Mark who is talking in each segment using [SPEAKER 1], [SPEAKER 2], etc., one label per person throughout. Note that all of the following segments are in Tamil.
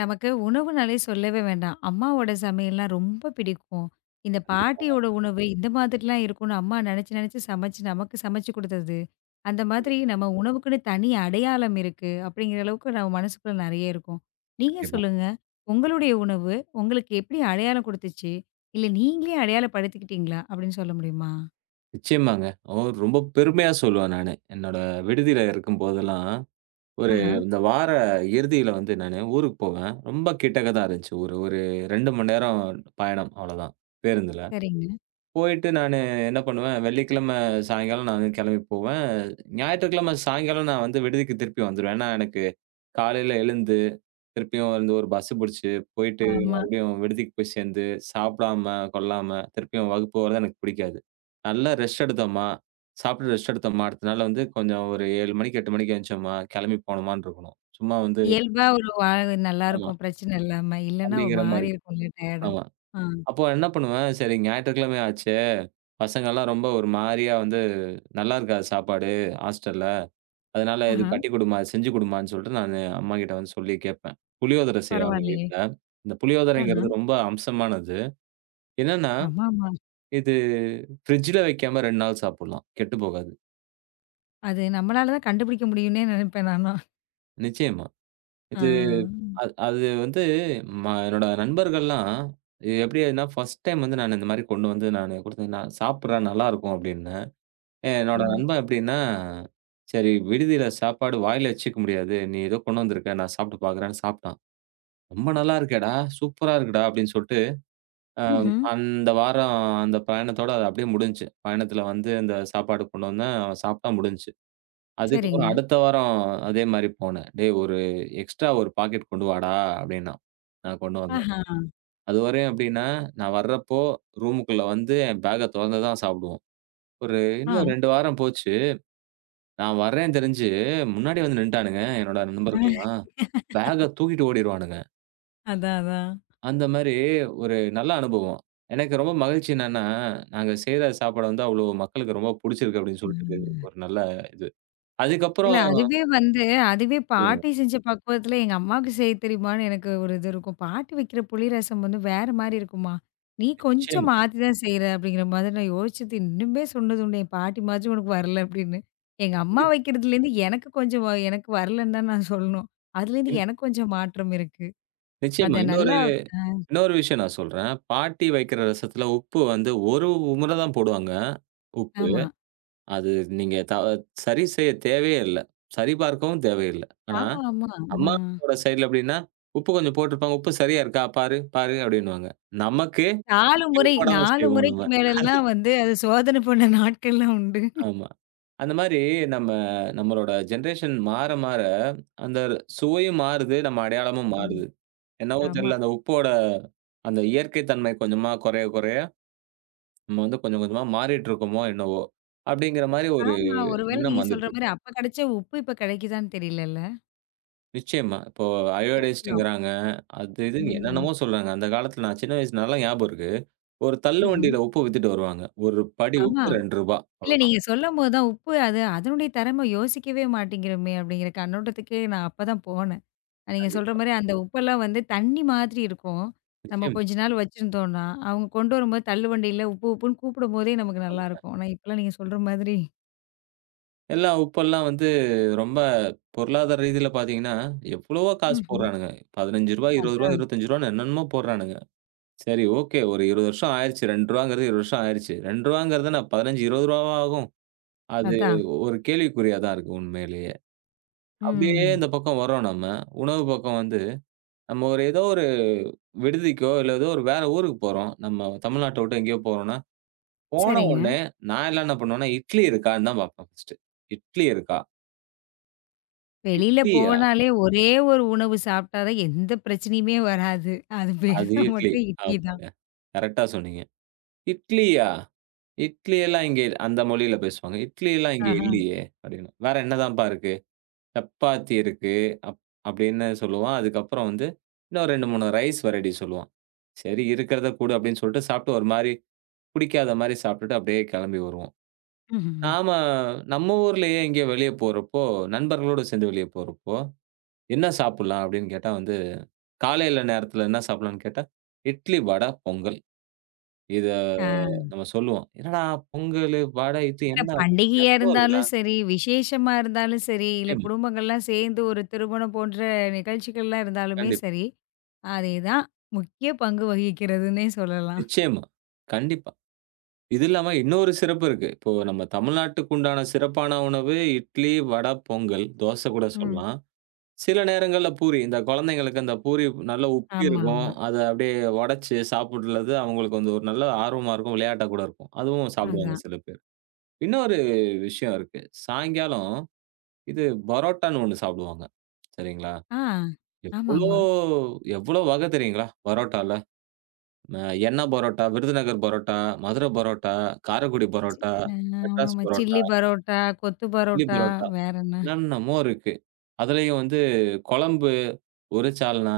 [SPEAKER 1] நமக்கு உணவுனாலே சொல்லவே வேண்டாம். அம்மாவோட சமையல்லாம் ரொம்ப பிடிக்கும். இந்த
[SPEAKER 2] கண்டிப்பாங்க.
[SPEAKER 1] பாட்டியோட உணவு இந்த மாதிரிலாம் இருக்கும்னு அம்மா நெனச்சு, நெனச்சு சமைச்சு நமக்கு சமைச்சு குடுத்தது. அந்த மாதிரி நம்ம உணவுக்குன்னு தனி அடையாளம் இருக்கு. அப்படிங்கிற அளவுக்கு நம்ம மனசுக்குள்ள நெறைய இருக்கும். நீங்க
[SPEAKER 2] கண்டிப்பா.
[SPEAKER 1] சொல்லுங்க. உங்களுடைய உணவு உங்களுக்கு எப்படி அடையாளம் குடுத்துச்சு? இல்ல நீங்களே அடையாளப்படுத்திக்கிட்டீங்களா? அப்படின்னு சொல்ல முடியுமா?
[SPEAKER 2] நிச்சயமாங்க. ஓ, ரொம்ப பெருமையா சொல்லுவேன் நானு. என்னோட விடுதியில இருக்கும்போதெல்லாம், ஒரு
[SPEAKER 1] ஆஹா.
[SPEAKER 2] இந்த வார இறுதியில வந்து நானு ஊருக்கு போவேன். ரொம்ப கிட்டக்க தான் இருந்துச்சு. ஒரு ஒரு 2 மணி நேரம் பயணம், அவ்வளோதான், பேருந்துல.
[SPEAKER 1] சரிங்க.
[SPEAKER 2] போயிட்டு நானு என்ன பண்ணுவேன், வெள்ளிக்கிழமை சாயங்காலம் நான் வந்து கிளம்பி போவேன். ஞாயிற்றுக்கிழமை சாயங்காலம் நான் வந்து விடுதிக்கு திருப்பி வந்துருவேன். ஏன்னா, எனக்கு காலையில எழுந்து, திருப்பியும் வந்து ஒரு பஸ் புடிச்சு, போயிட்டு
[SPEAKER 1] ஆமா.
[SPEAKER 2] மறுபடியும் விடுதிக்கு போய் சேர்ந்து, சாப்பிடாம, கொள்ளாம, திருப்பியும் வகுப்பு வர்றது எனக்கு பிடிக்காது. நல்லா ரெஸ்ட் எடுத்தோமா, சாப்பிட்டு ரெஸ்ட் எடுத்தோமா, அடுத்த நாள் வந்து கொஞ்சம் ஒரு 7 மணிக்கு, 8 மணிக்கு எந்திரிச்சோமா, கிளம்பி போனோமான்னு இருக்கணும். சும்மா வந்து
[SPEAKER 1] இயல்பா ஒரு வாழ்
[SPEAKER 2] ஆமா,
[SPEAKER 1] நல்லாருக்கும். பிரச்சனை இல்லாம. இல்லன்னா ஒரு
[SPEAKER 2] அப்படிங்கிற
[SPEAKER 1] மாரி
[SPEAKER 2] மாரி.
[SPEAKER 1] இருக்கும்ல டயர்டா.
[SPEAKER 2] ஆமா.
[SPEAKER 1] ஆ.
[SPEAKER 2] அப்போ என்ன பண்ணுவேன், சரி, ஞாயிற்றுக்கிழமை ஆச்சே! பசங்கள்லாம் ரொம்ப ஒரு மாரியா வந்து, "நல்லா இருக்காது சாப்பாடு ஹாஸ்டல்ல. அதனால இது
[SPEAKER 1] ஆஹா.
[SPEAKER 2] கட்டிக் குடும்மா, செஞ்சு குடும்மான்னு" சொல்லிட்டு, நானு அம்மாகிட்ட வந்து சொல்லி கேட்பேன். புளியோதரை செய்வாங்க
[SPEAKER 1] பரவாயில்லையே.
[SPEAKER 2] வீட்ல. இந்த
[SPEAKER 1] ஆஹா.
[SPEAKER 2] புளியோதரைங்கிறது ரொம்ப அம்சமானது. என்னன்னா,
[SPEAKER 1] ஆமாமா.
[SPEAKER 2] இது ஃப்ரிட்ஜ்ல வைக்காம 2 நாள் சாப்பிடலாம். கெட்டுப் போகாது.
[SPEAKER 1] அது நம்மளால தான் கண்டுபிடிக்க முடியும்னே நினைப்பேன் நான்லாம்.
[SPEAKER 2] நிச்சயமா.
[SPEAKER 1] ஆ.
[SPEAKER 2] இது
[SPEAKER 1] ம்.
[SPEAKER 2] அது அது வந்து ம என்னோட நண்பர்கள்லாம், "இது எப்படி? ஃபர்ஸ்ட் டைம் வந்து நான் இந்த மாரி கொண்டு வந்து நானு குடுத்தேன். நான் சாப்பிடுறேன், நல்லா இருக்கும்" அப்படின்னு.
[SPEAKER 1] ஆ.
[SPEAKER 2] என்னோட நண்பன் எப்படின்னா, சரி விடுதியில சாப்பாடு வாயில வச்சுக்க முடியாது. நீ ஏதோ கொண்டு வந்திருக்க. நான் சாப்பிட்டு பார்க்குறேன்னு சாப்பிட்டான். "ரொம்ப நல்லா இருக்கேடா. சூப்பரா இருக்குடா" அப்படின்னு சொல்லிட்டு, அ
[SPEAKER 1] ம்ஹ்ம்.
[SPEAKER 2] அந்த வாரம் அந்த பயணத்தோட அது அப்படியே முடிஞ்சுச்சு. பயணத்தில வந்து அந்த சாப்பாடு கொண்டு வந்தேன். அவன் சாப்பிட்டான், முடிஞ்சுச்சு. அதுக்கப்புறம்
[SPEAKER 1] சரிங்க.
[SPEAKER 2] அடுத்த வாரம் அதே மாரி போனேன். "டேய், ஒரு எக்ஸ்ட்ரா ஒரு பாக்கெட் கொண்டு வாடா" அப்படின்னான். நான் கொண்டு வந்தேன்.
[SPEAKER 1] ஆஹா.
[SPEAKER 2] அதுவரையும் எப்படின்னா, நான் வர்றப்போ ரூமுக்குள்ள வந்து என் பேக்க தொறந்து தான் சாப்பிடுவோம். ஒரு
[SPEAKER 1] ஆ.
[SPEAKER 2] இன்னும் 2 வாரம் போச்சு. நான் வர்றேன்னு தெரிஞ்சு, முன்னாடி வந்து நின்ட்டானுங்க. என்னோட நண்பர்கள்லாம். பேக்க தூக்கிட்டு ஓடிருவானுங்க.
[SPEAKER 1] அதான், அதான்.
[SPEAKER 2] அந்த மாரி ஒரு நல்ல அனுபவம். எனக்கு ரொம்ப மகிழ்ச்சி என்னன்னா, நாங்க செய்ற சாப்பாடு வந்து அவ்ளோ மக்களுக்கு ரொம்ப புடிச்சிருக்கு அப்படின்னு சொல்லிட்டு,
[SPEAKER 1] ம்.
[SPEAKER 2] ஒரு நல்ல இது.
[SPEAKER 1] இல்ல
[SPEAKER 2] அதுக்கப்புறம்
[SPEAKER 1] அதுவே வந்து அதுவே
[SPEAKER 2] ம்.
[SPEAKER 1] பாட்டி
[SPEAKER 2] ம்.
[SPEAKER 1] செஞ்ச பக்குவத்துல எங்க அம்மாவுக்கு செய்ய தெரியுமான்னு எனக்கு ஒரு இது இருக்கும். பாட்டி வைக்கிற புளி ரசம் வந்து வேற மாரி இருக்கும்மா. நீ கொஞ்சம்
[SPEAKER 2] நிச்சயமா.
[SPEAKER 1] மாத்தி தான் செய்ற அப்படிங்கிற மாதிரி நான் யோசிச்சது இன்னுமே சொன்னது உண்டு. என் பாட்டி மாதிரி உனக்கு வரல அப்படின்னு. எங்க அம்மா
[SPEAKER 2] கண்டிப்பா.
[SPEAKER 1] வைக்கிறதுலேருந்து எனக்கு கொஞ்சம் எனக்கு வரலன்னு தான் நான் சொல்லணும். அதுலேருந்து
[SPEAKER 2] இன்
[SPEAKER 1] எனக்கு கொஞ்சம் மாற்றம் இருக்கு.
[SPEAKER 2] நிச்சயமா.
[SPEAKER 1] அத
[SPEAKER 2] இன்னொரு
[SPEAKER 1] நல்லா
[SPEAKER 2] இன்னொரு விஷயம் நான் சொல்றேன். பாட்டி வைக்கிற ரசத்துல உப்பு வந்து ஒரு முறை தான் போடுவாங்க. உப்பு.
[SPEAKER 1] ஆமா.
[SPEAKER 2] அது, நீங்க சரி செய்ய தேவையே இல்ல. சரிபார்க்கவும் தேவையில்ல. ஆனா
[SPEAKER 1] ஆமா, ஆமா. ஆ.
[SPEAKER 2] அம்மாவோட சைடுல எப்படின்னா, உப்பு கொஞ்சம் போட்டுருப்பாங்க. "உப்பு சரியா இருக்கா? பாரு, பாரு" அப்படின்னுவாங்க. நமக்கு
[SPEAKER 1] 4
[SPEAKER 2] உப்பே
[SPEAKER 1] முறை
[SPEAKER 2] போடாம
[SPEAKER 1] 4
[SPEAKER 2] செய்வோம் நம்ம.
[SPEAKER 1] முறைக்கு மேலலாம் வந்து அத சோதனை பண்ண நாட்கள்லாம் உண்டு.
[SPEAKER 2] ஆமா. அந்த மாரி நம்ம, நம்மளோட ஜெனரேஷன் மாற, மாற, அந்த சுவையும் மாறுது. நம்ம அடையாளமும்
[SPEAKER 1] ம்.
[SPEAKER 2] மாறுது. என்னவோ
[SPEAKER 1] ஆமா.
[SPEAKER 2] தெரியல. அந்த உப்போட அந்த இயற்கை தன்மை கொஞ்சமா குறைய, குறைய, நம்ம வந்து கொஞ்சம் கொஞ்சமா மாறிட்டு இருக்கோமோ என்னவோ! அப்படிங்கிற மாரி ஒரு
[SPEAKER 1] ஆமா. ஒருவேளை
[SPEAKER 2] எண்ணம்
[SPEAKER 1] நீங்க
[SPEAKER 2] வந்துட்டு
[SPEAKER 1] சொல்ற
[SPEAKER 2] இருக்கு.
[SPEAKER 1] மாரி அப்ப கிடைச்ச உப்பு இப்ப கிடைக்குதான்னு தெரியலல்ல.
[SPEAKER 2] நிச்சயமா. இப்போ
[SPEAKER 1] இருக்கலாம்.
[SPEAKER 2] அயோடைஸ்டுங்கிறாங்க. அது இதுன்னு
[SPEAKER 1] ம்.
[SPEAKER 2] என்னென்னமோ சொல்றாங்க. அந்த காலத்துல நான் சின்ன வயசுல நல்லா ஞாபகம் இருக்கு. ஒரு தள்ளு
[SPEAKER 1] ம்ஹ்ம்.
[SPEAKER 2] வண்டியில உப்பு வித்துட்டு வருவாங்க. ஒரு படி
[SPEAKER 1] ஆமா.
[SPEAKER 2] உப்பு ரூ. 2,
[SPEAKER 1] இல்ல
[SPEAKER 2] அவ்வளோதான்.
[SPEAKER 1] நீங்க சொல்லும்போது தான் உப்பு அது அதனுடைய தரம யோசிக்கவே மாட்டேங்கிறோமே அப்படிங்கிற கண்ணோட்டத்துக்கே நான் அப்பதான் போனேன். நீங்க சொல்ற
[SPEAKER 2] கண்டிப்பா.
[SPEAKER 1] மாரி அந்த உப்பெல்லாம் வந்து தண்ணி மாதிரி இருக்கும். நம்ம
[SPEAKER 2] நிச்சயமா.
[SPEAKER 1] கொஞ்ச நாள் வச்சிருந்தோம்னா, அவங்க கொண்டு வரும்போது தள்ளுவண்டியில உப்பு உப்புன்னு கூப்பிடும்போதே நமக்கு
[SPEAKER 2] ஆமாங்க.
[SPEAKER 1] நல்லாருக்கும். ஆனா இப்பலாம் நீங்க சொல்ற மாதிரி
[SPEAKER 2] எல்லா உப்பெல்லாம் வந்து ரொம்ப பொருளாதார ரீதியில பார்த்தீங்கன்னா, எவ்வளவோ காசு
[SPEAKER 1] ம்ஹ்ம்.
[SPEAKER 2] போடுறானுங்க. ரூ. 15, ரூ. 20, ரூ.
[SPEAKER 1] அதான்,
[SPEAKER 2] 25, என்னென்னமோ போடுறானுங்க. சரி, ஓகே, ஒரு 20 வருஷம் ஆயிருச்சு. ரூ. 2ங்கிறது 20 வருஷம் ஆயிருச்சு. ரூ. 2ங்கிறது என்ன ரூ. 15, ரூ. 20வா ஆகும்? அது
[SPEAKER 1] அதான்.
[SPEAKER 2] ஒரு கேள்விக்குறியா தான் இருக்கு உண்மையிலேயே. அப்படியே
[SPEAKER 1] ம்.
[SPEAKER 2] இந்த பக்கம் வரோம் நம்ம. உணவு பக்கம் வந்து, நம்ம ஒரு ஏதோ ஒரு விடுதிக்கோ, இல்ல ஏதோ ஒரு வேற ஊருக்கு போறோம். நம்ம தமிழ்நாட்ட விட்டு எங்கேயோ போறோம்னா, போன
[SPEAKER 1] சரிங்க.
[SPEAKER 2] உடனே, நான் எல்லாம் என்ன பண்ணுவேன்னா, இட்லி இருக்கான்னு தான் பார்ப்பேன் ஃபர்ஸ்ட்டு. இட்லி இருக்கா?
[SPEAKER 1] வெளியில
[SPEAKER 2] இட்லியா?
[SPEAKER 1] போனாலே ஒரே ஒரு உணவு சாப்பிட்டா தான் எந்த பிரச்சனையுமே வராது. அது பேரு
[SPEAKER 2] அது
[SPEAKER 1] தான்
[SPEAKER 2] இட்லி.
[SPEAKER 1] மட்டும் இட்லி தான்.
[SPEAKER 2] ஆமாங்க. கரெக்ட்டா சொன்னீங்க. இட்லியா? இட்லி எல்லாம் இங்க அந்த மொழியில பேசுவாங்க. இட்லி எல்லாம் இங்க
[SPEAKER 1] ஆஹா.
[SPEAKER 2] இல்லையே! அப்டின்னு. வேற என்னதான்ப்பா இருக்கு? சப்பாத்தி இருக்கு. அப் அப்படின்னு சொல்லுவான். அதுக்கப்புறம் வந்து இன்னும் 2, 3 ரைஸ் வெரைட்டி சொல்லுவான். சரி இருக்கிறத குடு அப்படின்னு சொல்லிட்டு சாப்பிட்டு ஒரு மாரி புடிக்காத மாரி சாப்பிட்டுட்டு அப்படியே கிளம்பி வருவோம்.
[SPEAKER 1] ம்ஹ்ம்.
[SPEAKER 2] நாம நம்ம ஊர்லயே எங்கேயோ வெளிய போறப்போ, நண்பர்களோட சேர்ந்து வெளிய போறப்போ என்ன சாப்பிடலாம் அப்படின்னு கேட்டா வந்து, காலையில நேரத்தில என்ன சாப்பிடலாம்ன்னு கேட்டா, இட்லி, வடை, பொங்கல். இத
[SPEAKER 1] ஆ.
[SPEAKER 2] நம்ம சொல்லுவோம். "என்னடா பொங்கலு, வடை, இது
[SPEAKER 1] இல்ல
[SPEAKER 2] என்னடா
[SPEAKER 1] பண்டிகையா
[SPEAKER 2] நியாபகம் இருக்குதா?"
[SPEAKER 1] இருந்தாலும் சரி, விசேஷமா இருந்தாலும் சரி, இல்ல
[SPEAKER 2] நிச்சயமா,
[SPEAKER 1] குடும்பங்கள்லாம் சேர்ந்து ஒரு திருமணம் போன்ற நிகழ்ச்சிகள்லாம் இருந்தாலுமே
[SPEAKER 2] கண்டிப்பா,
[SPEAKER 1] சரி, அதே தான் முக்கிய பங்கு வகிக்கிறதுன்னே சொல்லலாம்.
[SPEAKER 2] நிச்சயமா, கண்டிப்பா. இது இல்லாம இன்னொரு சிறப்பு இருக்கு. இப்போ நம்ம தமிழ்நாட்டுக்கு உண்டான சிறப்பான உணவு இட்லி, வடை, பொங்கல், தோசை கூட
[SPEAKER 1] ம்.
[SPEAKER 2] சொல்லலாம். சில நேரங்கள்ல பூரி. இந்த குழந்தைங்களுக்கு அந்த பூரி நல்லா உப்பி
[SPEAKER 1] ஆமா,
[SPEAKER 2] இருக்கும்.
[SPEAKER 1] ஆமா.
[SPEAKER 2] அத அப்படியே உடைச்சு சாப்பிடுறது அவங்களுக்கு வந்து ஒரு நல்ல ஆர்வமா இருக்கும். விளையாட்டா கூட இருக்கும். அதுவும் சாப்பிடுவாங்க
[SPEAKER 1] அதான்.
[SPEAKER 2] சில பேர். இன்னொரு விஷயம் இருக்கு. சாயங்காலம் இது பரோட்டான்னு ஒண்ணு சாப்பிடுவாங்க. சரிங்களா?
[SPEAKER 1] ஆ.
[SPEAKER 2] எவ்ளோ
[SPEAKER 1] ஆமாமா.
[SPEAKER 2] எவ்ளோ வகை தெரியுங்களா? பரோட்டால. அ எண்ணெய் பரோட்டா, விருதுநகர் பரோட்டா, மதுரை பரோட்டா, காரைக்குடி பரோட்டா, மெட்ராஸ்
[SPEAKER 1] ஆமாமா.
[SPEAKER 2] பரோட்டா,
[SPEAKER 1] சில்லி பரோட்டா, கொத்து
[SPEAKER 2] தில்லி
[SPEAKER 1] பரோட்டா,
[SPEAKER 2] பரோட்டா,
[SPEAKER 1] வேற என்ன?
[SPEAKER 2] என்னென்னமோ இருக்கு. அதுலயும் வந்து குழம்பு, ஒரு சால்னா,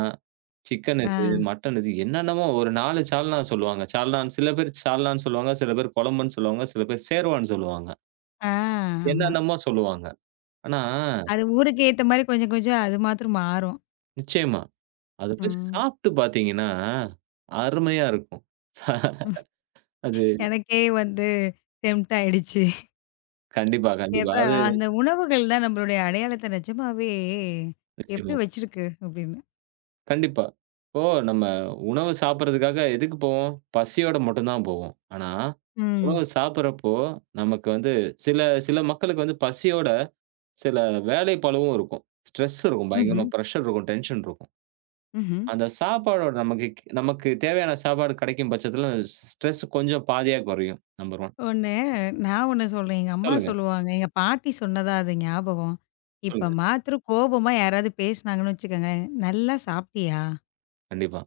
[SPEAKER 2] சிக்கன்
[SPEAKER 1] ஆ.
[SPEAKER 2] இது, மட்டன் இது, என்னென்னமோ ஒரு 4 சால்னா சொல்லுவாங்க. சால்னான்னு சில பேர் சால்னான்னு சொல்லுவாங்க, சில பேர் குழம்புன்னு சொல்லுவாங்க, சில பேர் சேர்வான்னு சொல்லுவாங்க.
[SPEAKER 1] ஆ. ஆமா.
[SPEAKER 2] என்னென்னமோ சொல்லுவாங்க. ஆனா
[SPEAKER 1] அது ஊருக்கு ஏத்த மாரி கொஞ்சம் கொஞ்சம் அது மாத்திரம் மாறும்.
[SPEAKER 2] நிச்சயமா. அத போய்
[SPEAKER 1] ம்.
[SPEAKER 2] சாப்ட்டு பார்த்தீங்கன்னா, அருமையா இருக்கும். அது
[SPEAKER 1] எனக்கே வந்து டெம்ப்ட் ஆயிடுச்சு.
[SPEAKER 2] கண்டிப்பா, கண்டிப்பா.
[SPEAKER 1] எப்ப
[SPEAKER 2] அது
[SPEAKER 1] அந்த உணவுகள் தான் நம்மளுடைய அடையாளத்த நிஜமாவே
[SPEAKER 2] நிச்சயமா.
[SPEAKER 1] எப்படி வச்சிருக்கு அப்படின்னு.
[SPEAKER 2] கண்டிப்பா. இப்போ நம்ம உணவு சாப்பிடுறதுக்காக எதுக்கு போவோம்? பசியோட மட்டும் தான் போவோம். ஆனா,
[SPEAKER 1] ம்.
[SPEAKER 2] உணவு சாப்பிடுறப்போ நமக்கு வந்து சில, மக்களுக்கு வந்து பசியோட சில வேலைப்பளுவும் இருக்கும். ஸ்ட்ரெஸ் இருக்கும்.
[SPEAKER 1] ம்ஹ்ம்.
[SPEAKER 2] பயங்கரமா பிரஷர் இருக்கும். டென்ஷன் இருக்கும்.
[SPEAKER 1] ம்ஹ்ம்.
[SPEAKER 2] அந்த சாப்பாடோட நமக்கு, தேவையான சாப்பாடு கிடைக்கும் பட்சத்தில, ஸ்ட்ரெஸ் கொஞ்சம் பாதியா குறையும். நம்பர் 1.
[SPEAKER 1] ஒண்ணு நான் ஒண்ணு சொல்றேன். எங்க அம்மா
[SPEAKER 2] சொல்லுங்க,
[SPEAKER 1] சொல்லுவாங்க. எங்க பாட்டி சொன்னதா அது ஞாபகம். இப்ப
[SPEAKER 2] சொல்லுங்க.
[SPEAKER 1] மாத்திரம் கோபமா யாராவது பேசினாங்கன்னு வச்சுக்கோங்க. "நல்லா சாப்பிட்டியா?"
[SPEAKER 2] கண்டிப்பா,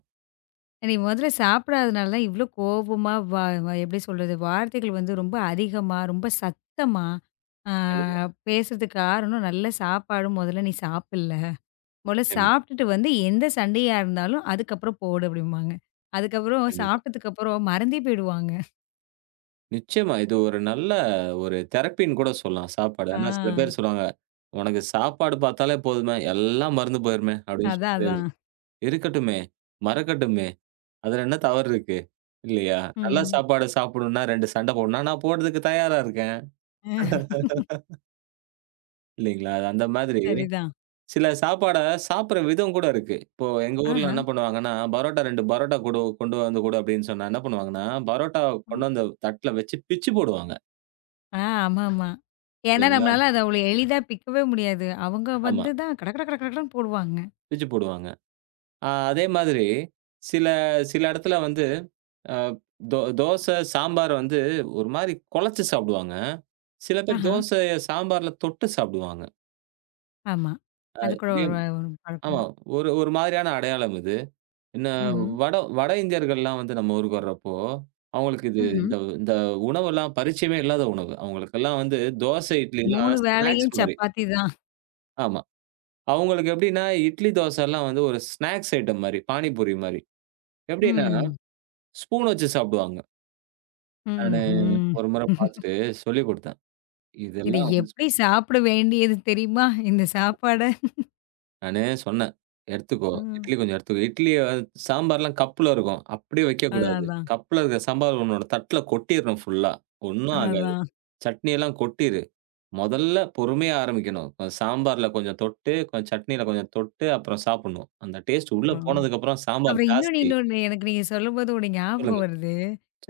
[SPEAKER 1] நீ முதல்ல சாப்பிடாதனால தான் இவ்வளோ கோபமா வா வா எப்படி சொல்றது? வார்த்தைகள் வந்து ரொம்ப அதிகமா, ரொம்ப சத்தமா ஆ
[SPEAKER 2] கண்டிப்பா.
[SPEAKER 1] பேசுறதுக்கு காரணம் நல்ல சாப்பாடு முதல்ல நீ சாப்பிடல. முதல்ல
[SPEAKER 2] நிச்சயமா,
[SPEAKER 1] சாப்பிட்டுட்டு வந்து எந்த சண்டையா இருந்தாலும் அதுக்கப்புறம் போடு அப்படிம்பாங்க. அதுக்கப்புறம்
[SPEAKER 2] கண்டிப்பா.
[SPEAKER 1] சாப்பிட்டதுக்கு அப்புறம் மறந்தே போயிடுவாங்க.
[SPEAKER 2] நிச்சயமா. இது ஒரு நல்ல ஒரு தெரப்பின்னு கூட சொல்லலாம் சாப்பாடு.
[SPEAKER 1] ஆ.
[SPEAKER 2] ஆனா சில பேர் சொல்லுவாங்க, "உனக்கு சாப்பாடு பார்த்தாலே போதுமே, எல்லாம் மறந்து போயிருமே" அப்படின்னு
[SPEAKER 1] அதான்,
[SPEAKER 2] சொல்லிட்டு,
[SPEAKER 1] அதான்.
[SPEAKER 2] "இருக்கட்டுமே, மறக்கட்டுமே, அதுல என்ன தவறு இருக்கு?" இல்லையா? நல்ல
[SPEAKER 1] ம்.
[SPEAKER 2] சாப்பாடு சாப்பிடணும்னா 2 சண்டை போடணும்னா, நான் போடுறதுக்கு தயாரா இருக்கேன்.
[SPEAKER 1] அஹ்
[SPEAKER 2] இல்லைங்களா? அது அந்த மாதிரி
[SPEAKER 1] சரிதான்.
[SPEAKER 2] சில சாப்பாட சாப்பிடுற விதம் கூட இருக்கு. இப்போ எங்க ஊர்ல
[SPEAKER 1] ஆஹா.
[SPEAKER 2] என்ன பண்ணுவாங்கன்னா, பரோட்டா 2 பரோட்டா கொடு கொண்டு வந்து குடு அப்படின்னு சொன்னா என்ன பண்ணுவாங்கன்னா, பரோட்டாவ கொண்டு
[SPEAKER 1] ம்.
[SPEAKER 2] வந்து தட்டுல வச்சு பிச்சு போடுவாங்க.
[SPEAKER 1] ஆ ஆமாமா. ஏன்னா
[SPEAKER 2] சரிங்களா?
[SPEAKER 1] நம்மளால அத அவ்வளோ எளிதா பிக்கவே முடியாது. அவங்க
[SPEAKER 2] ஆமா.
[SPEAKER 1] வந்து தான் கட கட கட கடன்னு போடுவாங்க.
[SPEAKER 2] பிச்சு போடுவாங்க. ஆ, அதே மாதிரி சில, இடத்துல வந்து அ தோசை, சாம்பார் வந்து ஒரு மாரி குழச்சு சாப்பிடுவாங்க. சில பேர்
[SPEAKER 1] ஆஹா.
[SPEAKER 2] தோசைய சாம்பார்ல தொட்டு சாப்பிடுவாங்க.
[SPEAKER 1] ஆமா.
[SPEAKER 2] அ
[SPEAKER 1] அது கூட
[SPEAKER 2] இதே
[SPEAKER 1] ஒரு ஒரு பழக்கம்
[SPEAKER 2] ஆமா.
[SPEAKER 1] தான்.
[SPEAKER 2] ஒரு ஒரு மாதிரியான அடையாளம் இது. என்ன
[SPEAKER 1] ம்ஹ்ம்.
[SPEAKER 2] வட வட இந்தியர்கள்லாம் வந்து நம்ம ஊருக்கு வர்றப்போ, அவங்களுக்கு இது,
[SPEAKER 1] ம்ஹ்ம்.
[SPEAKER 2] இந்த இந்த உணவெல்லாம் பரிச்சயமே இல்லாத உணவு. அவங்களுக்கெல்லாம் வந்து தோசை, இட்லிலாம்
[SPEAKER 1] 3
[SPEAKER 2] ஸ்நாக்ஸ்
[SPEAKER 1] வேளையும்
[SPEAKER 2] மாரி.
[SPEAKER 1] சப்பாத்தி தான்.
[SPEAKER 2] ஆமா. அவங்களுக்கு எப்படின்னா, இட்லி, தோசைலாம் வந்து ஒரு ஸ்நாக்ஸ் ஐட்டம் மாரி. பானிபூரி மாரி. எப்படின்னா,
[SPEAKER 1] ம்.
[SPEAKER 2] ஸ்பூன் வச்சு சாப்பிடுவாங்க. நானு
[SPEAKER 1] ம்ஹ்ம்.
[SPEAKER 2] ஒரு முறை பார்த்துட்டு சொல்லிக் குடுத்தேன்.
[SPEAKER 1] இத
[SPEAKER 2] இதெல்லாம் வந்து
[SPEAKER 1] எப்படி சாப்பிட வேண்டியது தெரியுமா? இந்த
[SPEAKER 2] சொன்னாங்க.
[SPEAKER 1] சாப்பாட.
[SPEAKER 2] நானு சொன்னேன், "எடுத்துக்கோ,
[SPEAKER 1] ம்.
[SPEAKER 2] இட்லி கொஞ்சம் எடுத்துக்கோ." இட்லிய சாம்பார்லாம் கப்ல இருக்கும். அப்படியே
[SPEAKER 1] அதான்,
[SPEAKER 2] வைக்கக்கூடாது.
[SPEAKER 1] அதான்.
[SPEAKER 2] கப்ல இருக்கிற சாம்பார் உன்னோட தட்டுல கொட்டிறணும் ஃபுல்லா. ஒண்ணும் ஆகாது.
[SPEAKER 1] அதான்.
[SPEAKER 2] சட்னியெல்லாம் கொட்டிரு. மொதல்ல பொறுமையா ஆரம்பிக்கணும். சாம்பார்ல கொஞ்சம் தொட்டு, கொஞ்சம் சட்னியில கொஞ்சம் தொட்டு, அப்புறம் சாப்பிடணும். அந்த டேஸ்ட் உள்ள
[SPEAKER 1] ஆ.
[SPEAKER 2] போனதுக்கப்புறம் சாம்பார்
[SPEAKER 1] அப்புறம் இன்னொன்னு
[SPEAKER 2] ஜாஸ்தி.
[SPEAKER 1] இன்னொன்னு எனக்கு நீங்க சொல்லும்போது ஒரு ஞாபகம்
[SPEAKER 2] சொல்லுங்க,
[SPEAKER 1] வருது.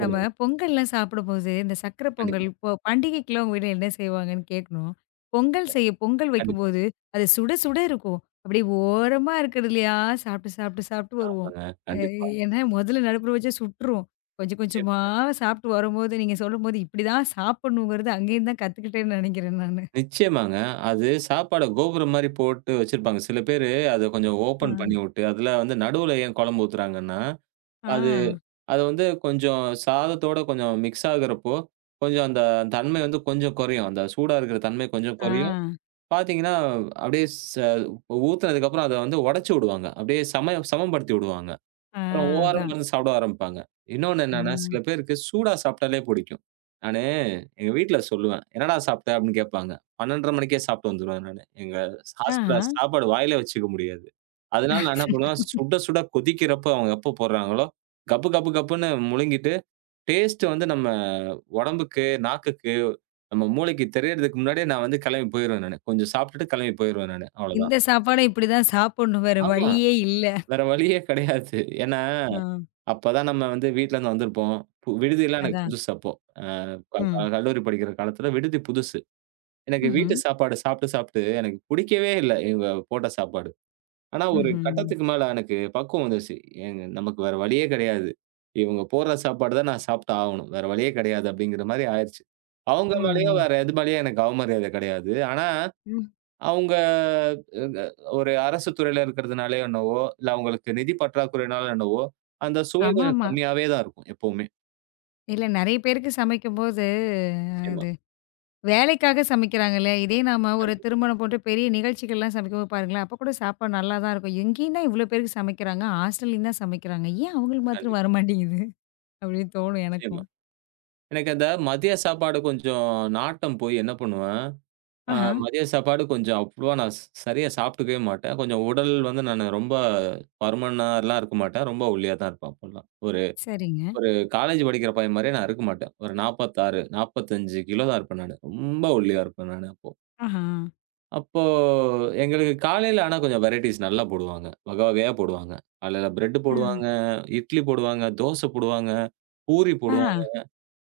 [SPEAKER 1] நம்ம பொங்கல்லாம் சாப்பிடும்போது, இந்த சர்க்கரை பொங்கல்
[SPEAKER 2] கண்டிப்பா,
[SPEAKER 1] இப்போ பண்டிகைக்குலாம் உங்க வீட்ல என்ன செய்வாங்கன்னு கேட்கணும். பொங்கல் செய்ய பொங்கல்
[SPEAKER 2] கண்டிப்பா.
[SPEAKER 1] வைக்கும்போது, அது சுட சுட இருக்கும். அப்படியே ஓரமா இருக்கிறதுலயா சாப்பிட்டு சாப்பிட்டு சாப்பிட்டு வருவோம்.
[SPEAKER 2] ஆமாங்க.
[SPEAKER 1] அ
[SPEAKER 2] கண்டிப்பா.
[SPEAKER 1] ஏன்னா முதல்ல நடுப்புற வச்சா சுட்டுரும். கொஞ்சம்
[SPEAKER 2] நிச்சயமா.
[SPEAKER 1] கொஞ்சமா சாப்பிட்டு வரும்போது, நீங்க சொல்லும்போது இப்படிதான் சாப்பிடணுங்கிறது அங்கேருந்து தான் கத்துக்கிட்டேன்னு நினைக்கிறேன் நானு.
[SPEAKER 2] நிச்சயமாங்க. அது சாப்பாட கோபுரம் மாரி போட்டு வச்சிருப்பாங்க. சில பேரு அத கொஞ்சம்
[SPEAKER 1] ஆ,
[SPEAKER 2] ஓப்பன் பண்ணிவுட்டு, அதுல வந்து நடுவுல ஏன் குழம்பு ஊத்துறாங்கன்னா,
[SPEAKER 1] ஆ,
[SPEAKER 2] அது, வந்து கொஞ்சம் சாதத்தோட கொஞ்சம் மிக்ஸ் ஆகுறப்போ, கொஞ்சம் அந்த தன்மை வந்து கொஞ்சம் குறையும். அந்த சூடா இருக்கிற தன்மை கொஞ்சம்
[SPEAKER 1] ஆ,
[SPEAKER 2] குறையும். பார்த்தீங்கன்னா, அப்படியே ஊத்துனதுக்கப்புறம் அத வந்து உடைச்சு விடுவாங்க. அப்படியே சம சமப்படுத்தி விடுவாங்க. அப்புறம் ஓஆர்
[SPEAKER 1] அதான்.
[SPEAKER 2] மருந்து சாப்பிட ஆரம்பிப்பாங்க. இன்னொன்னு
[SPEAKER 1] ஆ. ஆ,
[SPEAKER 2] என்னன்னா,
[SPEAKER 1] அதான்.
[SPEAKER 2] சில பேருக்கு சூடா சாப்பிட்டாலே புடிக்கும். நானு எங்க வீட்ல சொல்லுவேன். "என்னடா சாப்பிட்ட?" அப்படின்னு கேட்பாங்க. 12:30 மணிக்கே சாப்பிட்டு வந்துருவேன் நானு. எங்க
[SPEAKER 1] ஆ,
[SPEAKER 2] ஹாஸ்டல்ல
[SPEAKER 1] ஆஹா.
[SPEAKER 2] சாப்பாடு வாயிலே வச்சுக்க முடியாது. அதனால நான் என்ன பண்ணுவேன், சுட சுட கொதிக்கிறப்ப அவங்க எப்போ போடுறாங்களோ, கப்பு கப்பு கப்புன்னு முழுங்கிட்டு, டேஸ்ட் வந்து நம்ம உடம்புக்கு, நாக்குக்கு, நம்ம மூளைக்கு தெரியறதுக்கு முன்னாடியே நான் வந்து கிளம்பி போயிருவேன் நானு. கொஞ்சம் சாப்பிட்டுட்டு கிளம்பி போயிருவேன் நானு. அவ்வளோதான்.
[SPEAKER 1] இந்த சாப்பாட இப்படிதான் சாப்பிடணும். வேற
[SPEAKER 2] ஆமா.
[SPEAKER 1] வழியே இல்ல.
[SPEAKER 2] வேற வழியே கிடையாது. ஏன்னா
[SPEAKER 1] ஆ.
[SPEAKER 2] அப்பதான் நம்ம வந்து வீட்லருந்து வந்திருப்போம். விடுதிலாம் எனக்கு
[SPEAKER 1] அதான்.
[SPEAKER 2] புதுசு அப்போ. க க
[SPEAKER 1] ம்.
[SPEAKER 2] கல்லூரி படிக்கிற காலத்துல விடுதி புதுசு. எனக்கு
[SPEAKER 1] ம்ஹ்ம்.
[SPEAKER 2] வீட்டு சாப்பாடு சாப்பிட்டு, சாப்பிட்டு எனக்கு பிடிக்கவே இல்ல இவங்க போட்ட சாப்பாடு. ஆனா ஒரு
[SPEAKER 1] ம்ஹ்ம்.
[SPEAKER 2] கட்டத்துக்கு மேல எனக்கு பக்குவம் வந்துருச்சு. ஏங்க நமக்கு வேற வழியே கிடையாது. இவங்க போடுற சாப்பாடு தான் நான் சாப்பிட்டு ஆகணும். வேற வழியே கிடையாது அப்படிங்கிற மாரி ஆயிருச்சு. அவங்க மேலயோ
[SPEAKER 1] ம்.
[SPEAKER 2] வேற எது மேலயோ எனக்கு அவமரியாதை கிடையாது. ஆனா
[SPEAKER 1] ம்.
[SPEAKER 2] அவங்க அ ஒரு அரசு துறையில இருக்கிறதுனாலயோ என்னவோ, இல்ல அவங்களுக்கு நிதி பற்றாக்குறையினால என்னவோ, அந்த சுவை கொஞ்சம்
[SPEAKER 1] ஆமாமா.
[SPEAKER 2] கம்மியாவே தான் இருக்கும் எப்பவுமே.
[SPEAKER 1] இல்ல நெறைய பேருக்கு சமைக்கும்போது
[SPEAKER 2] நிச்சயமா.
[SPEAKER 1] அது வேலைக்காக சமைக்கிறாங்கல்ல. இதே நாம ஒரு
[SPEAKER 2] கண்டிப்பா,
[SPEAKER 1] திருமணம் போன்ற பெரிய நிகழ்ச்சிகள்லாம் சமைக்கும்போது பாருங்களேன், அப்ப கூட சாப்பாடு நல்லா தான் இருக்கும். எங்கேயும் தான் இவ்ளோ பேருக்கு சமைக்கிறாங்க. ஹாஸ்டல்லயும் தான் சமைக்கிறாங்க. ஏன் அவங்களுக்கு மாத்திரம்
[SPEAKER 2] கண்டிப்பா.
[SPEAKER 1] வரமாட்டேங்குது? அப்படின்னு தோணும்
[SPEAKER 2] நிச்சயமா.
[SPEAKER 1] எனக்கும்.
[SPEAKER 2] எனக்கு அந்த மதிய சாப்பாடு கொஞ்சம் நாட்டம் போய் என்ன பண்ணுவேன், அ
[SPEAKER 1] ஆஹா.
[SPEAKER 2] மதிய சாப்பாடு கொஞ்சம் அவ்வளவா நான் சரியா சாப்பிட்டுக்கவே மாட்டேன். கொஞ்சம் உடல் வந்து நானு ரொம்ப பருமனாலாம் இருக்க மாட்டேன். ரொம்ப ஒல்லியா தான் இருப்பேன் அப்போலாம். ஒரு
[SPEAKER 1] சரிங்க.
[SPEAKER 2] ஒரு காலேஜ் படிக்கிற பையன் மாரியே நான் இருக்க மாட்டேன். ஒரு 46, 45 கிலோ தான் இருப்பேன் நானு. ரொம்ப ஒல்லியா இருப்பேன் நானு அப்போ.
[SPEAKER 1] ஆஹா.
[SPEAKER 2] அப்போ எங்களுக்கு காலையில ஆனா கொஞ்சம் வெரைட்டீஸ் நல்லா போடுவாங்க. வகை வகையா போடுவாங்க. காலையில பிரெட்
[SPEAKER 1] ஆ.
[SPEAKER 2] போடுவாங்க, இட்லி போடுவாங்க, தோசை போடுவாங்க, பூரி
[SPEAKER 1] ஆஹா.
[SPEAKER 2] போடுவாங்க.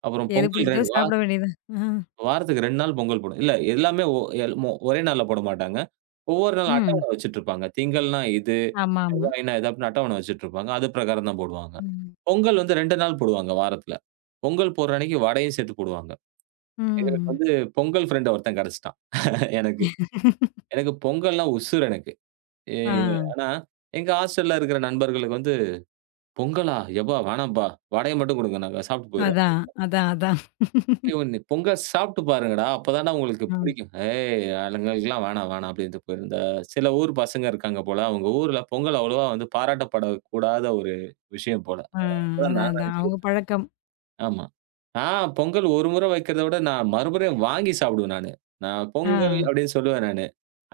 [SPEAKER 2] அப்புறம்
[SPEAKER 1] எது
[SPEAKER 2] பொங்கல் ரெ
[SPEAKER 1] பிடிக்குதோ
[SPEAKER 2] வா
[SPEAKER 1] சாப்பிட வேண்டியது தான். ஆ.
[SPEAKER 2] வாரத்துக்கு 2 நாள் பொங்கல் போடும். இல்ல எல்லாமே ஒ எல் மொ ஒரே நாள்ல போட மாட்டாங்க. ஒவ்வொரு நாள்
[SPEAKER 1] ம்.
[SPEAKER 2] அட்டவணை வச்சுட்டுருப்பாங்க. திங்கள்னா இது,
[SPEAKER 1] ஆமாமா.
[SPEAKER 2] செவ்வாய்னா இது அப்டின்னு அட்டவணை வச்சுட்டுருப்பாங்க. அது பிரகாரம் தான் போடுவாங்க.
[SPEAKER 1] ம்.
[SPEAKER 2] பொங்கல் வந்து 2 நாள் போடுவாங்க வாரத்துல. பொங்கல் போடுற அன்னைக்கு வடையும் சேர்த்து போடுவாங்க. எங்களுக்கு
[SPEAKER 1] ம்.
[SPEAKER 2] வந்து பொங்கல் ஃப்ரெண்ட் ஒருத்தன் கிடைச்சுட்டான் எனக்கு. எனக்கு பொங்கல்னா உசுரு எனக்கு. எ
[SPEAKER 1] ஆ.
[SPEAKER 2] ஆனா எங்க ஹாஸ்டல்ல இருக்கிற நண்பர்களுக்கு வந்து, "பொங்கலா? யப்பா வேணாம்ப்பா. வடைய மட்டும் குடுங்க. நாங்க சாப்ட்டு போயிறோம்."
[SPEAKER 1] அதான், அதான், அதான்.
[SPEAKER 2] ஏய், நீ பொங்கல் சாப்பிட்டு பாருங்கடா. அப்பதான்டா உங்களுக்கு
[SPEAKER 1] ம்.
[SPEAKER 2] பிடிக்கும். ஏய், எங்களுக்கெல்லாம் வேணாம், வேணாம் அப்படின்ட்டு போயிருந்த சில ஊர் பசங்க இருக்காங்க போல. அவங்க ஊர்ல பொங்கல் அவ்வளவா வந்து பாராட்டப்படக்கூடாத ஒரு விஷயம் போல.
[SPEAKER 1] ஆ.
[SPEAKER 2] அப்பதான்
[SPEAKER 1] அதான்,
[SPEAKER 2] நான்
[SPEAKER 1] அதான். அவங்க
[SPEAKER 2] நினைச்சுக்கிட்டேன்.
[SPEAKER 1] பழக்கம்.
[SPEAKER 2] ஆமா. நான் பொங்கல் ஒரு முறை வைக்கிறத விட நான் மறுபடியும் வாங்கி சாப்பிடுவேன் நானு. நான்
[SPEAKER 1] ஆ.
[SPEAKER 2] பொங்கல் அப்படின்னு சொல்லுவேன் நானு.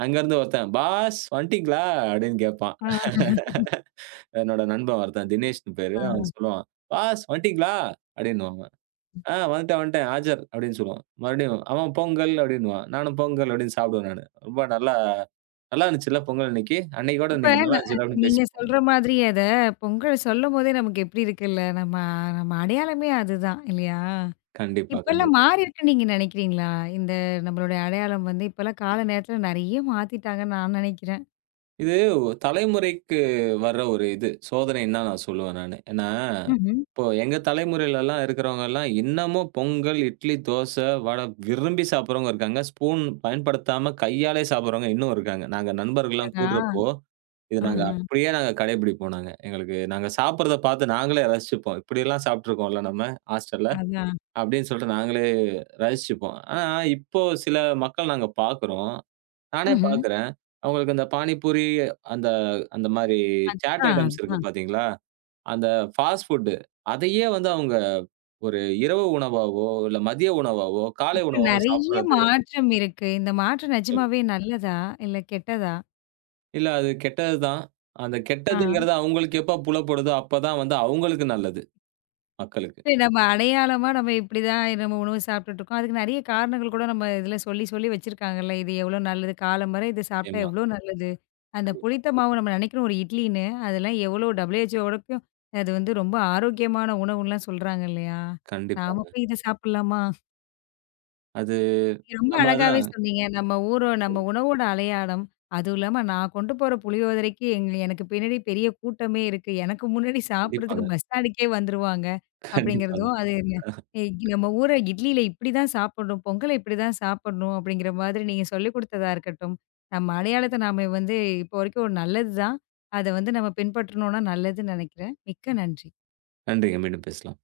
[SPEAKER 2] அங்கருந்து ஒருத்தன் "பாஸ் வந்துட்டீங்களா?" அப்படின்னு கேட்பான்.
[SPEAKER 1] ஆஹா.
[SPEAKER 2] என்னோட நண்பன் ஒருத்தன் தினேஷ்ன்னு பேரு. அவன் சொல்லுவான். "பாஸ் வந்துட்டீங்களா?" அப்படின்னுவான். ஆ வந்துட்டேன், வந்துட்டேன். "ஆஜர்" அப்படின்னு சொல்லுவான். மறுபடியும் அவன் "பொங்கல்" அப்படின்னுவான். நானும் "பொங்கல்" அப்படின்னு சாப்பிடுவேன் நானு. ரொம்ப நல்லா நல்லா இருந்துச்சுல்ல பொங்கல் அன்னைக்கு. அன்னைக்கோட
[SPEAKER 1] இப்ப
[SPEAKER 2] இன்னைக்கு
[SPEAKER 1] ந
[SPEAKER 2] நல்லா இருந்துச்சுடா அப்படின்னு
[SPEAKER 1] நீங்க
[SPEAKER 2] பேசிப்போம்.
[SPEAKER 1] சொல்ற மாதிரி அத பொங்கல் சொல்லும்போதே நமக்கு எப்படி இருக்குல்ல, நம்ம நம்ம அடையாளமே அதுதான் இல்லையா?
[SPEAKER 2] கண்டிப்பா, கண்டிப்பா.
[SPEAKER 1] இப்பல்லாம் மாறியிருக்குன்னு நீங்க நினைக்கிறீங்களா? இந்த நம்மளுடைய அடையாளம் வந்து இப்பல்லாம் கால நேரத்துல நெறைய மாத்திட்டாங்கன்னு நான் நினைக்கிறேன்.
[SPEAKER 2] இது தலைமுறைக்கு வர்ற ஒரு இது. சோதனைன்னு தான் நான் சொல்லுவேன் நானு. ஏன்னா,
[SPEAKER 1] ம்ஹ்ம்.
[SPEAKER 2] இப்போ எங்க தலைமுறையிலலாம் இருக்கிறவங்கலாம் இன்னமும் பொங்கல், இட்லி, தோசை, வடை விரும்பி சாப்பிடுறவங்க இருக்காங்க. ஸ்பூன் பயன்படுத்தாம கையாலே சாப்பிடுறவங்க இன்னும் இருக்காங்க. நாங்க நண்பர்கள்லாம்
[SPEAKER 1] அடடா!
[SPEAKER 2] கூடுறப்போ இது நாங்க
[SPEAKER 1] ஆஹா.
[SPEAKER 2] அப்படியே நாங்க கடைபிடிப்போம் நாங்க. எங்களுக்கு நாங்க சாப்பிடுறத பார்த்து நாங்களே ரசிச்சுப்போம். இப்படியெல்லாம் சாப்பிட்டுருக்கோம்ல நம்ம ஹாஸ்டல்ல.
[SPEAKER 1] அதான்.
[SPEAKER 2] அப்படின்னு சொல்லிட்டு நாங்களே ரசிச்சுப்போம். ஆனா, இப்போ சில மக்கள் நாங்க பார்க்குறோம். நானே ம்.
[SPEAKER 1] ம்ஹ்ம்.
[SPEAKER 2] பார்க்குறேன். அவங்களுக்கு அந்த பானிபூரி, அந்த அந்த மாரி சாட்
[SPEAKER 1] ஆ.
[SPEAKER 2] ஐட்டம்ஸ் இருக்கு
[SPEAKER 1] அதான்.
[SPEAKER 2] பார்த்தீங்களா? அந்த ஃபாஸ்ட் ஃபுட் அதையே வந்து அவங்க ஒரு இரவு உணவாவோ, இல்ல மதிய உணவாவோ, காலை
[SPEAKER 1] இப்ப
[SPEAKER 2] உணவாவோ
[SPEAKER 1] நெறைய
[SPEAKER 2] சாப்பிடுறது.
[SPEAKER 1] மாற்றம் இருக்கு. இந்த மாற்றம் நிஜமாவே நல்லதா? இல்ல கெட்டதா?
[SPEAKER 2] இல்ல அது கெட்டது தான். அந்த
[SPEAKER 1] ஆ.
[SPEAKER 2] கெட்டதுங்கிறது அவங்களுக்கு எப்ப புலப்படுதோ அப்பதான் வந்து அவங்களுக்கு நல்லது. மக்களுக்கு.
[SPEAKER 1] இல்ல நம்ம அடையாளமா நம்ம இப்படிதான் நம்ம உணவு சாப்பிட்டுட்டுருக்கோம். அதுக்கு நெறைய காரணங்கள் கூட நம்ம இதில சொல்லி சொல்லி வச்சிருக்காங்கல்ல. இது எவ்வளோ நல்லது, காலம் வரை இது சாப்பிட்டா
[SPEAKER 2] நிச்சயமா.
[SPEAKER 1] எவ்வளோ நல்லது. அந்த
[SPEAKER 2] கண்டிப்பா.
[SPEAKER 1] புளித்த மாவு நம்ம நினைக்கிறோம் ஒரு இட்லின்னு, அதெல்லாம் எவ்வளோ WHO க்கும் அது வந்து ரொம்ப ஆரோக்கியமான உணவுன்லாம் சொல்றாங்க இல்லையா? நாம
[SPEAKER 2] கண்டிப்பாங்க.
[SPEAKER 1] போய் இத சாப்பிடலாமா?
[SPEAKER 2] அது
[SPEAKER 1] ரொம்ப
[SPEAKER 2] நம்ம
[SPEAKER 1] அழகாவே
[SPEAKER 2] அதான்
[SPEAKER 1] சொன்னீங்க. நம்ம ஊரோ நம்ம உணவோட அடையாளம். அதுவும் இல்லாம நான் கொண்டு போற புளியோதரைக்கு எங்க எனக்கு பின்னாடி பெரிய கூட்டமே இருக்கு. எனக்கு முன்னாடி சாப்பிடுறதுக்கு
[SPEAKER 2] கண்டிப்பாங்க,
[SPEAKER 1] பஸ் ஸ்டாண்டுக்கே வந்துருவாங்க.
[SPEAKER 2] கண்டிப்பாங்க.
[SPEAKER 1] அப்படிங்கிறதும் அது என்ன எ நம்ம ஊர இட்லியில இப்படிதான் சாப்பிடணும். பொங்கல இப்படிதான் சாப்பிடணும். அப்படிங்கிற மாதிரி நீங்க சொல்லிக் குடுத்ததா இருக்கட்டும். நம்ம அடையாளத்த நாம வந்து இப்போ வரைக்கும் நல்லது தான். அத வந்து நம்ம பின்பற்றணும்னா நல்லதுன்னு நெனைக்கிறேன். மிக்க நன்றி.
[SPEAKER 2] நன்றிங்க. மீண்டும் பேசலாம்.